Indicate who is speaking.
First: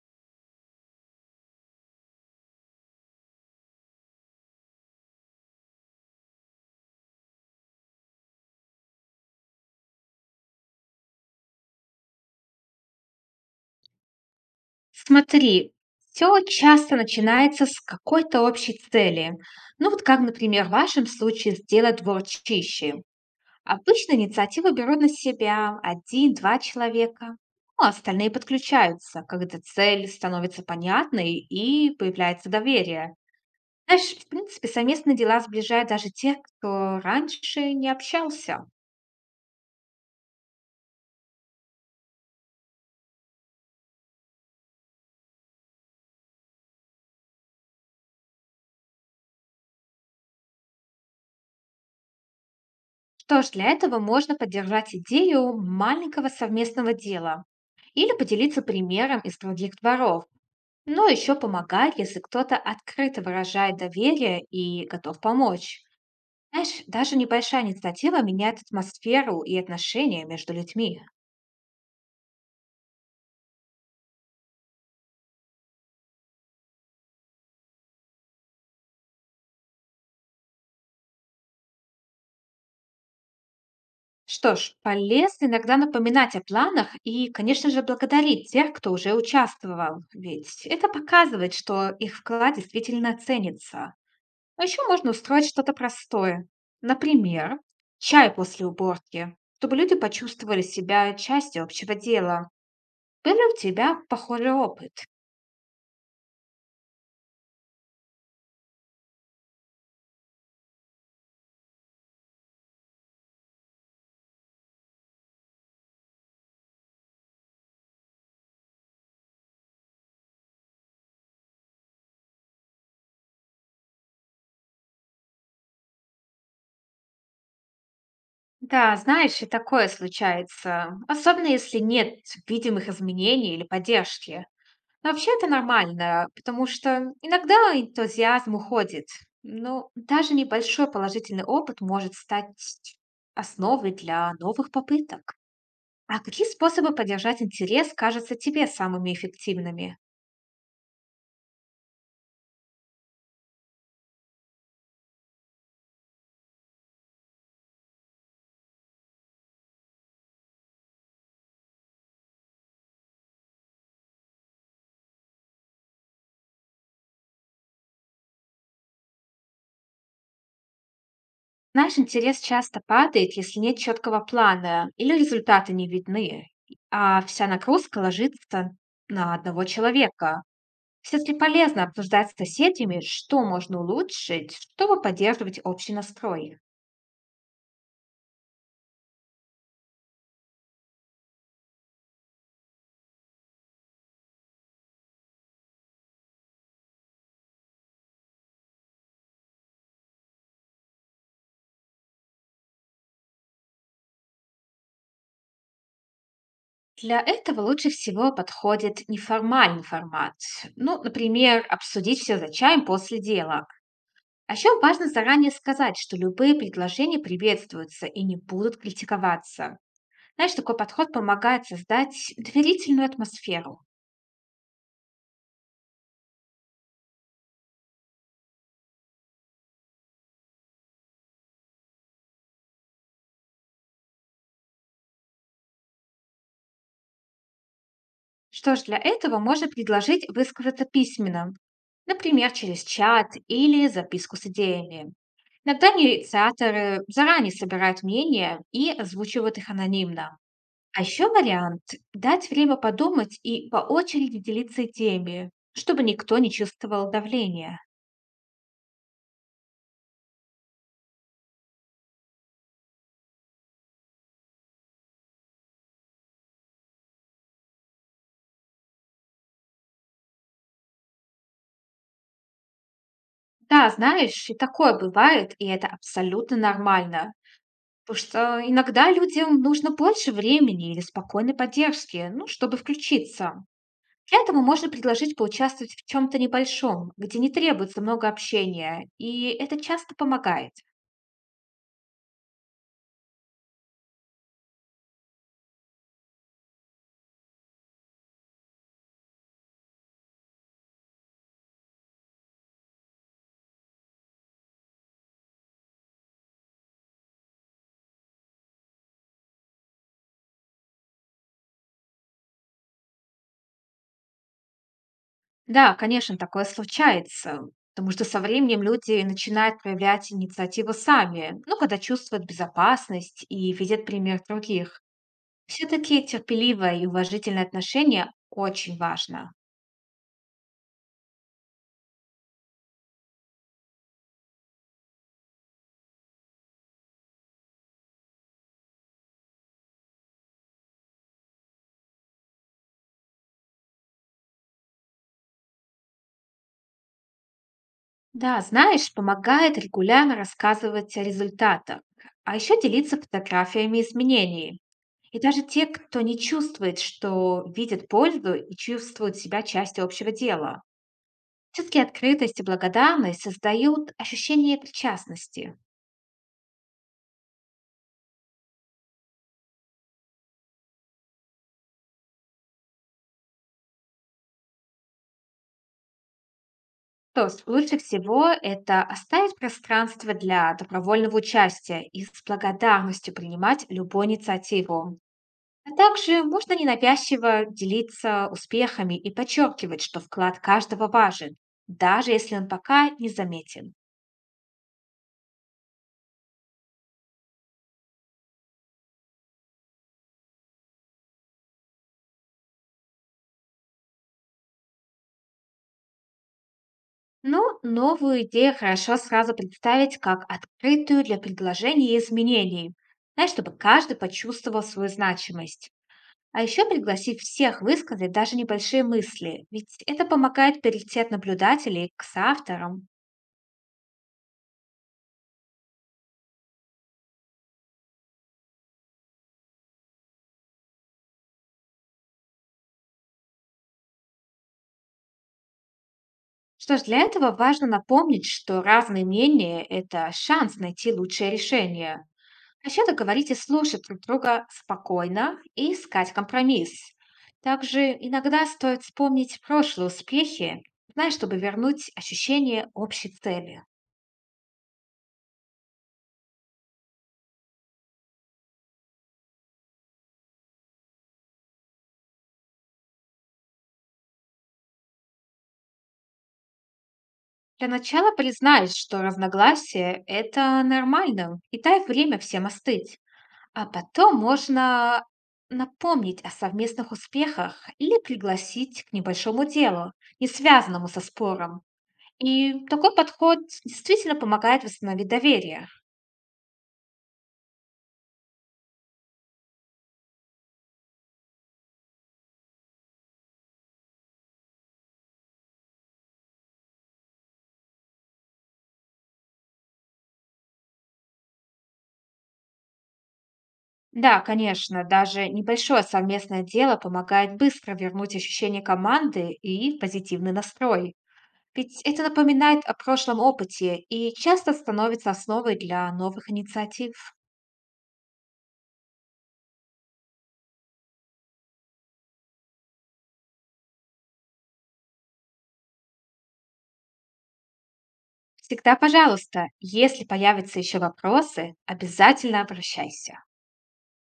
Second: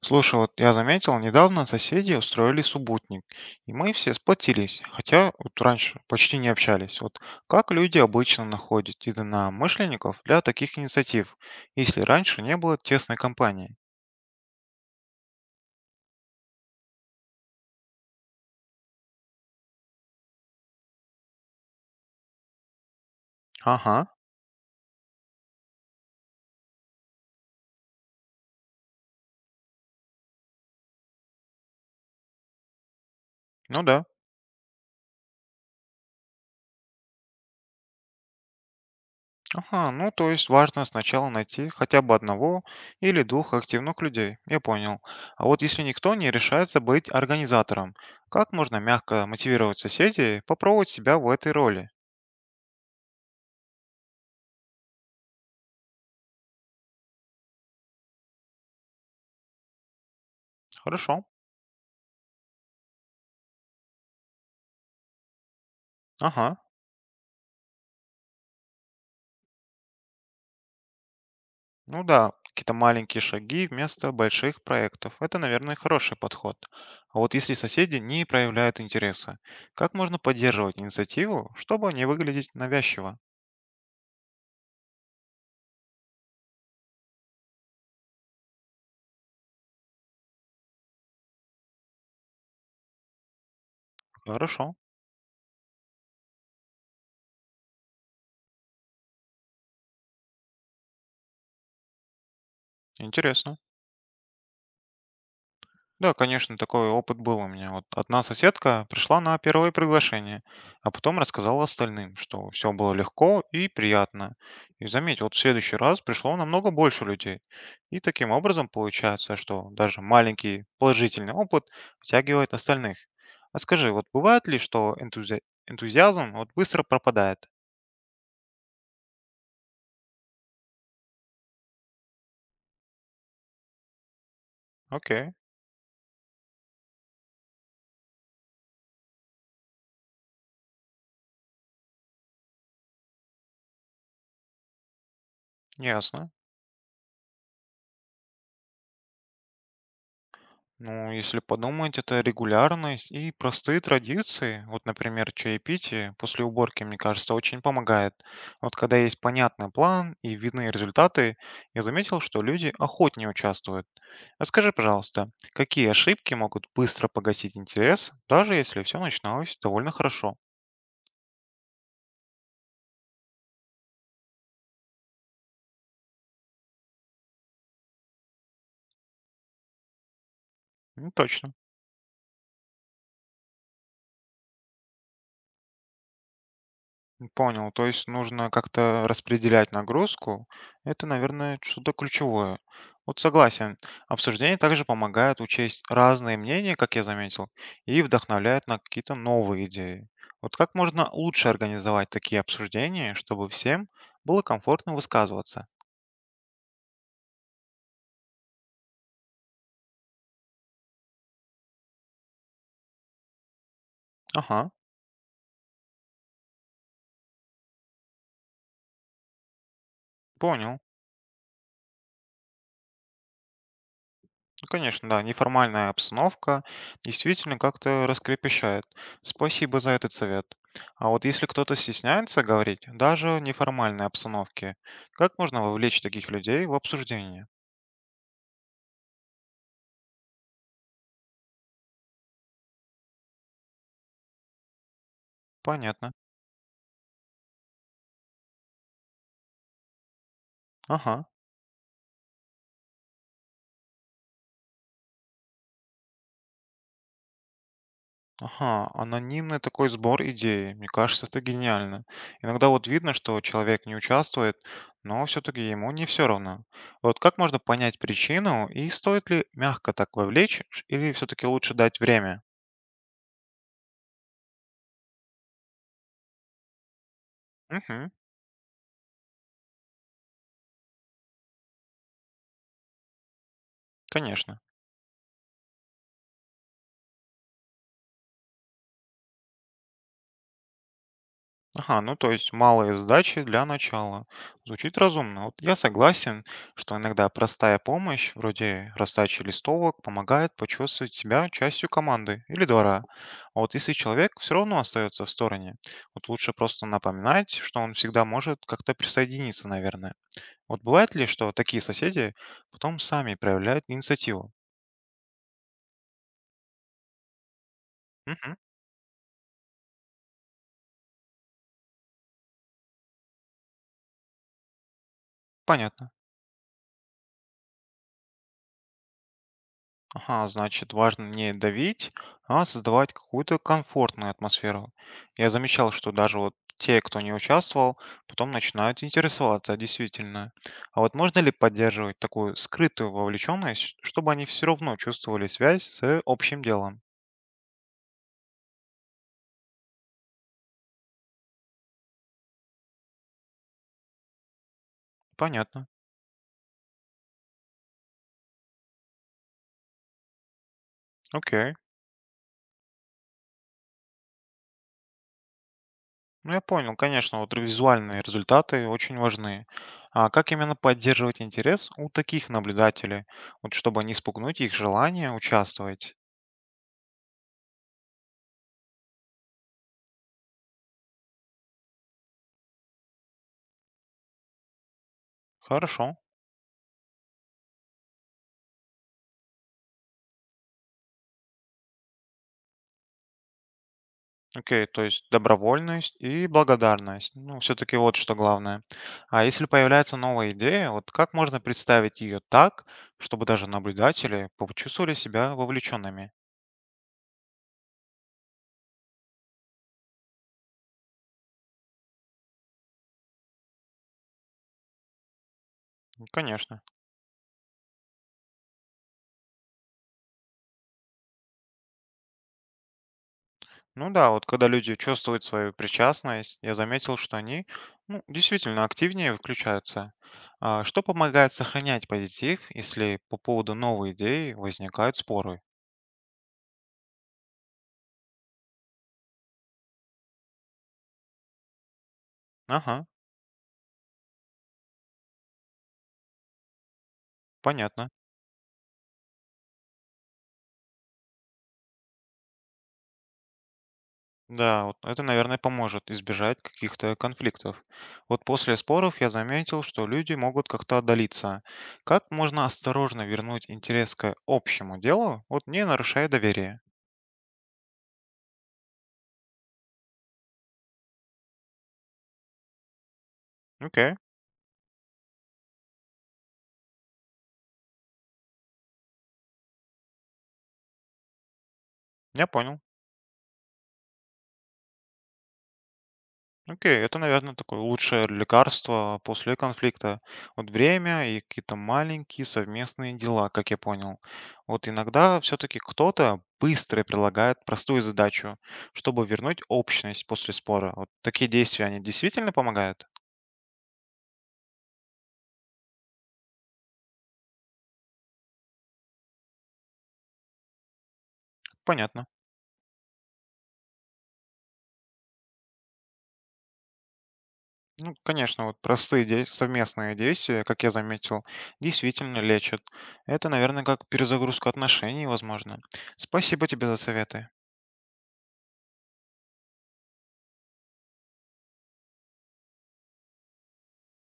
Speaker 1: Слушай, вот я заметил, недавно соседи устроили субботник, и мы все сплотились, хотя вот раньше почти не общались. Вот как люди обычно находят единомышленников для таких инициатив, если раньше не было тесной компании?
Speaker 2: Смотри, все часто начинается с какой-то общей цели. Ну вот как, например, в вашем случае сделать двор чище.
Speaker 1: Ага,
Speaker 2: Обычно инициативу берут на себя один-два человека, ну, а остальные подключаются, когда цель становится понятной и появляется доверие.
Speaker 1: ну да.
Speaker 2: Знаешь, в принципе, совместные дела сближают даже тех, кто раньше не общался.
Speaker 1: Ага, ну то есть важно сначала найти хотя бы одного или двух активных людей, я понял. А вот если никто не решается быть организатором, как можно мягко мотивировать соседей попробовать себя в этой роли?
Speaker 2: Что ж, для этого можно поддержать идею маленького совместного дела или поделиться примером из других дворов. Но
Speaker 1: Хорошо.
Speaker 2: еще помогает, если кто-то открыто выражает доверие и готов помочь.
Speaker 1: Ага.
Speaker 2: Знаешь, даже небольшая инициатива меняет атмосферу и отношения между людьми.
Speaker 1: Ну да, какие-то маленькие шаги вместо больших проектов. Это, наверное, хороший подход. А вот если соседи не проявляют интереса, как можно поддерживать инициативу, чтобы не выглядеть навязчиво?
Speaker 2: Что ж, полезно иногда напоминать о планах и, конечно же, благодарить тех, кто уже участвовал, ведь это показывает, что их вклад действительно ценится. А
Speaker 1: Хорошо,
Speaker 2: еще можно устроить что-то простое. Например, чай после уборки, чтобы люди почувствовали себя частью общего дела. Был ли у
Speaker 1: интересно.
Speaker 2: тебя похожий опыт?
Speaker 1: Да, конечно, такой опыт был у меня. Вот одна соседка пришла на первое приглашение, а потом рассказала остальным, что все было легко и приятно. И заметь, вот в следующий раз пришло намного больше людей. И таким образом получается, что даже маленький положительный опыт втягивает остальных. А скажи, вот бывает ли, что энтузиазм вот быстро пропадает?
Speaker 2: Да, знаешь, и такое случается, особенно если нет видимых изменений или поддержки. Но вообще
Speaker 1: Окей,
Speaker 2: это нормально, потому что иногда энтузиазм уходит. Но даже небольшой положительный опыт может стать основой для новых попыток. А
Speaker 1: ясно.
Speaker 2: какие способы поддержать интерес кажутся тебе самыми эффективными?
Speaker 1: Ну, если подумать, это регулярность и простые традиции. Вот, например, чаепитие после уборки, мне кажется, очень помогает. Вот когда есть понятный план и видны результаты, я заметил, что люди охотнее участвуют. А скажи, пожалуйста, какие ошибки могут быстро погасить интерес, даже если все начиналось довольно хорошо?
Speaker 2: Знаешь, интерес часто падает, если нет четкого плана или результаты не видны, а вся нагрузка ложится на одного человека.
Speaker 1: Не
Speaker 2: Все-таки
Speaker 1: точно.
Speaker 2: полезно обсуждать с соседями, что можно улучшить, чтобы поддерживать общий настрой.
Speaker 1: Понял, то есть нужно как-то распределять нагрузку. Это, наверное, что-то ключевое. Вот согласен. Обсуждение также помогает учесть разные мнения, как я заметил, и вдохновляет на какие-то новые идеи. Вот как можно лучше организовать такие обсуждения, чтобы всем было комфортно высказываться?
Speaker 2: Для этого лучше всего подходит неформальный формат. Ну, например, обсудить все за чаем после дела. А
Speaker 1: Ага,
Speaker 2: еще важно заранее сказать, что любые предложения приветствуются и не будут критиковаться. Знаешь, такой
Speaker 1: понял.
Speaker 2: подход помогает создать доверительную атмосферу.
Speaker 1: Ну, конечно, да, неформальная обстановка действительно как-то раскрепощает. Спасибо за этот совет. А вот если кто-то стесняется говорить, даже в неформальной обстановке, как можно вовлечь таких людей в обсуждение?
Speaker 2: Что ж, для этого можно предложить высказаться письменно, например, через чат или записку с идеями. Иногда
Speaker 1: Понятно.
Speaker 2: инициаторы заранее собирают мнения и озвучивают их анонимно. А
Speaker 1: Ага,
Speaker 2: еще вариант– дать время подумать и по очереди делиться идеями, чтобы никто не чувствовал давления.
Speaker 1: ага, анонимный такой сбор идей. Мне кажется, это гениально. Иногда вот видно, что человек не участвует, но все-таки ему не все равно. Вот как можно понять причину и стоит ли мягко так вовлечь или все-таки лучше дать время?
Speaker 2: Да, знаешь, и такое бывает, и это абсолютно нормально.
Speaker 1: Угу,
Speaker 2: Потому что иногда людям нужно больше времени или спокойной поддержки, ну, чтобы включиться. Для
Speaker 1: конечно.
Speaker 2: этого можно предложить поучаствовать в чем-то небольшом, где не требуется много общения, и это часто помогает.
Speaker 1: Ага, ну то есть малые сдачи для начала. Звучит разумно. Вот я согласен, что иногда простая помощь, вроде раздачи листовок, помогает почувствовать себя частью команды или двора. А вот если человек все равно остается в стороне, вот лучше просто напоминать, что он всегда может как-то присоединиться, наверное. Вот бывает ли, что такие соседи потом сами проявляют инициативу?
Speaker 2: Да, конечно, такое случается, потому что со
Speaker 1: Мгм,
Speaker 2: временем люди начинают проявлять инициативу сами, ну, когда чувствуют безопасность и видят пример других.
Speaker 1: понятно.
Speaker 2: Все-таки терпеливое и уважительное отношение очень важно.
Speaker 1: Ага, значит, важно не давить, а создавать какую-то комфортную атмосферу. Я замечал, что даже вот те, кто не участвовал, потом начинают интересоваться действительно. А вот можно ли поддерживать такую скрытую вовлеченность, чтобы они все равно чувствовали связь с общим делом?
Speaker 2: Да, знаешь, помогает регулярно рассказывать о результатах, а еще делиться фотографиями изменений. И даже
Speaker 1: Понятно.
Speaker 2: те, кто не чувствует, что видит пользу и чувствует себя частью общего дела.
Speaker 1: Окей.
Speaker 2: Все-таки открытость и благодарность создают ощущение причастности.
Speaker 1: Ну, я понял, конечно, вот визуальные результаты очень важны. А как именно поддерживать интерес у таких наблюдателей, вот чтобы не спугнуть их желание участвовать?
Speaker 2: То есть лучше всего это оставить пространство для добровольного участия и с благодарностью принимать любую инициативу. А
Speaker 1: Хорошо.
Speaker 2: также можно ненавязчиво делиться успехами и подчеркивать, что вклад каждого важен, даже если он пока не заметен.
Speaker 1: Окей, то есть добровольность и благодарность. Ну, все-таки вот что главное. А если появляется новая идея, вот как можно представить ее так, чтобы даже наблюдатели почувствовали себя вовлеченными?
Speaker 2: Но новую идею хорошо сразу представить как открытую для предложений и изменений, знаешь, чтобы каждый почувствовал свою значимость.
Speaker 1: Ну,
Speaker 2: А
Speaker 1: конечно.
Speaker 2: еще пригласить всех высказать даже небольшие мысли, ведь это помогает перейти от наблюдателей к соавторам.
Speaker 1: Ну да, вот когда люди чувствуют свою причастность, я заметил, что они ну, действительно активнее включаются. А что помогает сохранять позитив, если по поводу новой идеи возникают споры?
Speaker 2: Что ж, для этого важно напомнить, что разные мнения– это шанс найти лучшее решение. А еще
Speaker 1: Ага,
Speaker 2: договорить и слушать друг друга спокойно и искать компромисс.
Speaker 1: понятно.
Speaker 2: Также иногда стоит вспомнить прошлые успехи, знаешь, чтобы вернуть ощущение общей цели.
Speaker 1: Да, вот это, наверное, поможет избежать каких-то конфликтов. Вот после споров я заметил, что люди могут как-то отдалиться. Как можно осторожно вернуть интерес к общему делу, вот не нарушая доверие?
Speaker 2: Для начала признать, что разногласие– это нормально, и дай время всем остыть. А
Speaker 1: Окей,
Speaker 2: потом можно напомнить о совместных успехах или пригласить к небольшому делу, не связанному со спором.
Speaker 1: я понял.
Speaker 2: И такой подход действительно помогает восстановить доверие.
Speaker 1: Окей, это, наверное, такое лучшее лекарство после конфликта. Вот время и какие-то маленькие совместные дела, как я понял. Вот иногда все-таки кто-то быстро предлагает простую задачу, чтобы вернуть общность после спора. Вот такие действия, они действительно помогают?
Speaker 2: Да, конечно, даже небольшое совместное дело помогает быстро вернуть ощущение команды и позитивный настрой. Ведь это
Speaker 1: Понятно.
Speaker 2: напоминает о прошлом опыте и часто становится основой для новых инициатив.
Speaker 1: Ну, конечно, вот простые совместные действия, как я заметил, действительно лечат. Это, наверное, как перезагрузка отношений, возможно. Спасибо тебе за советы.
Speaker 2: Всегда, пожалуйста, если появятся еще вопросы, обязательно обращайся.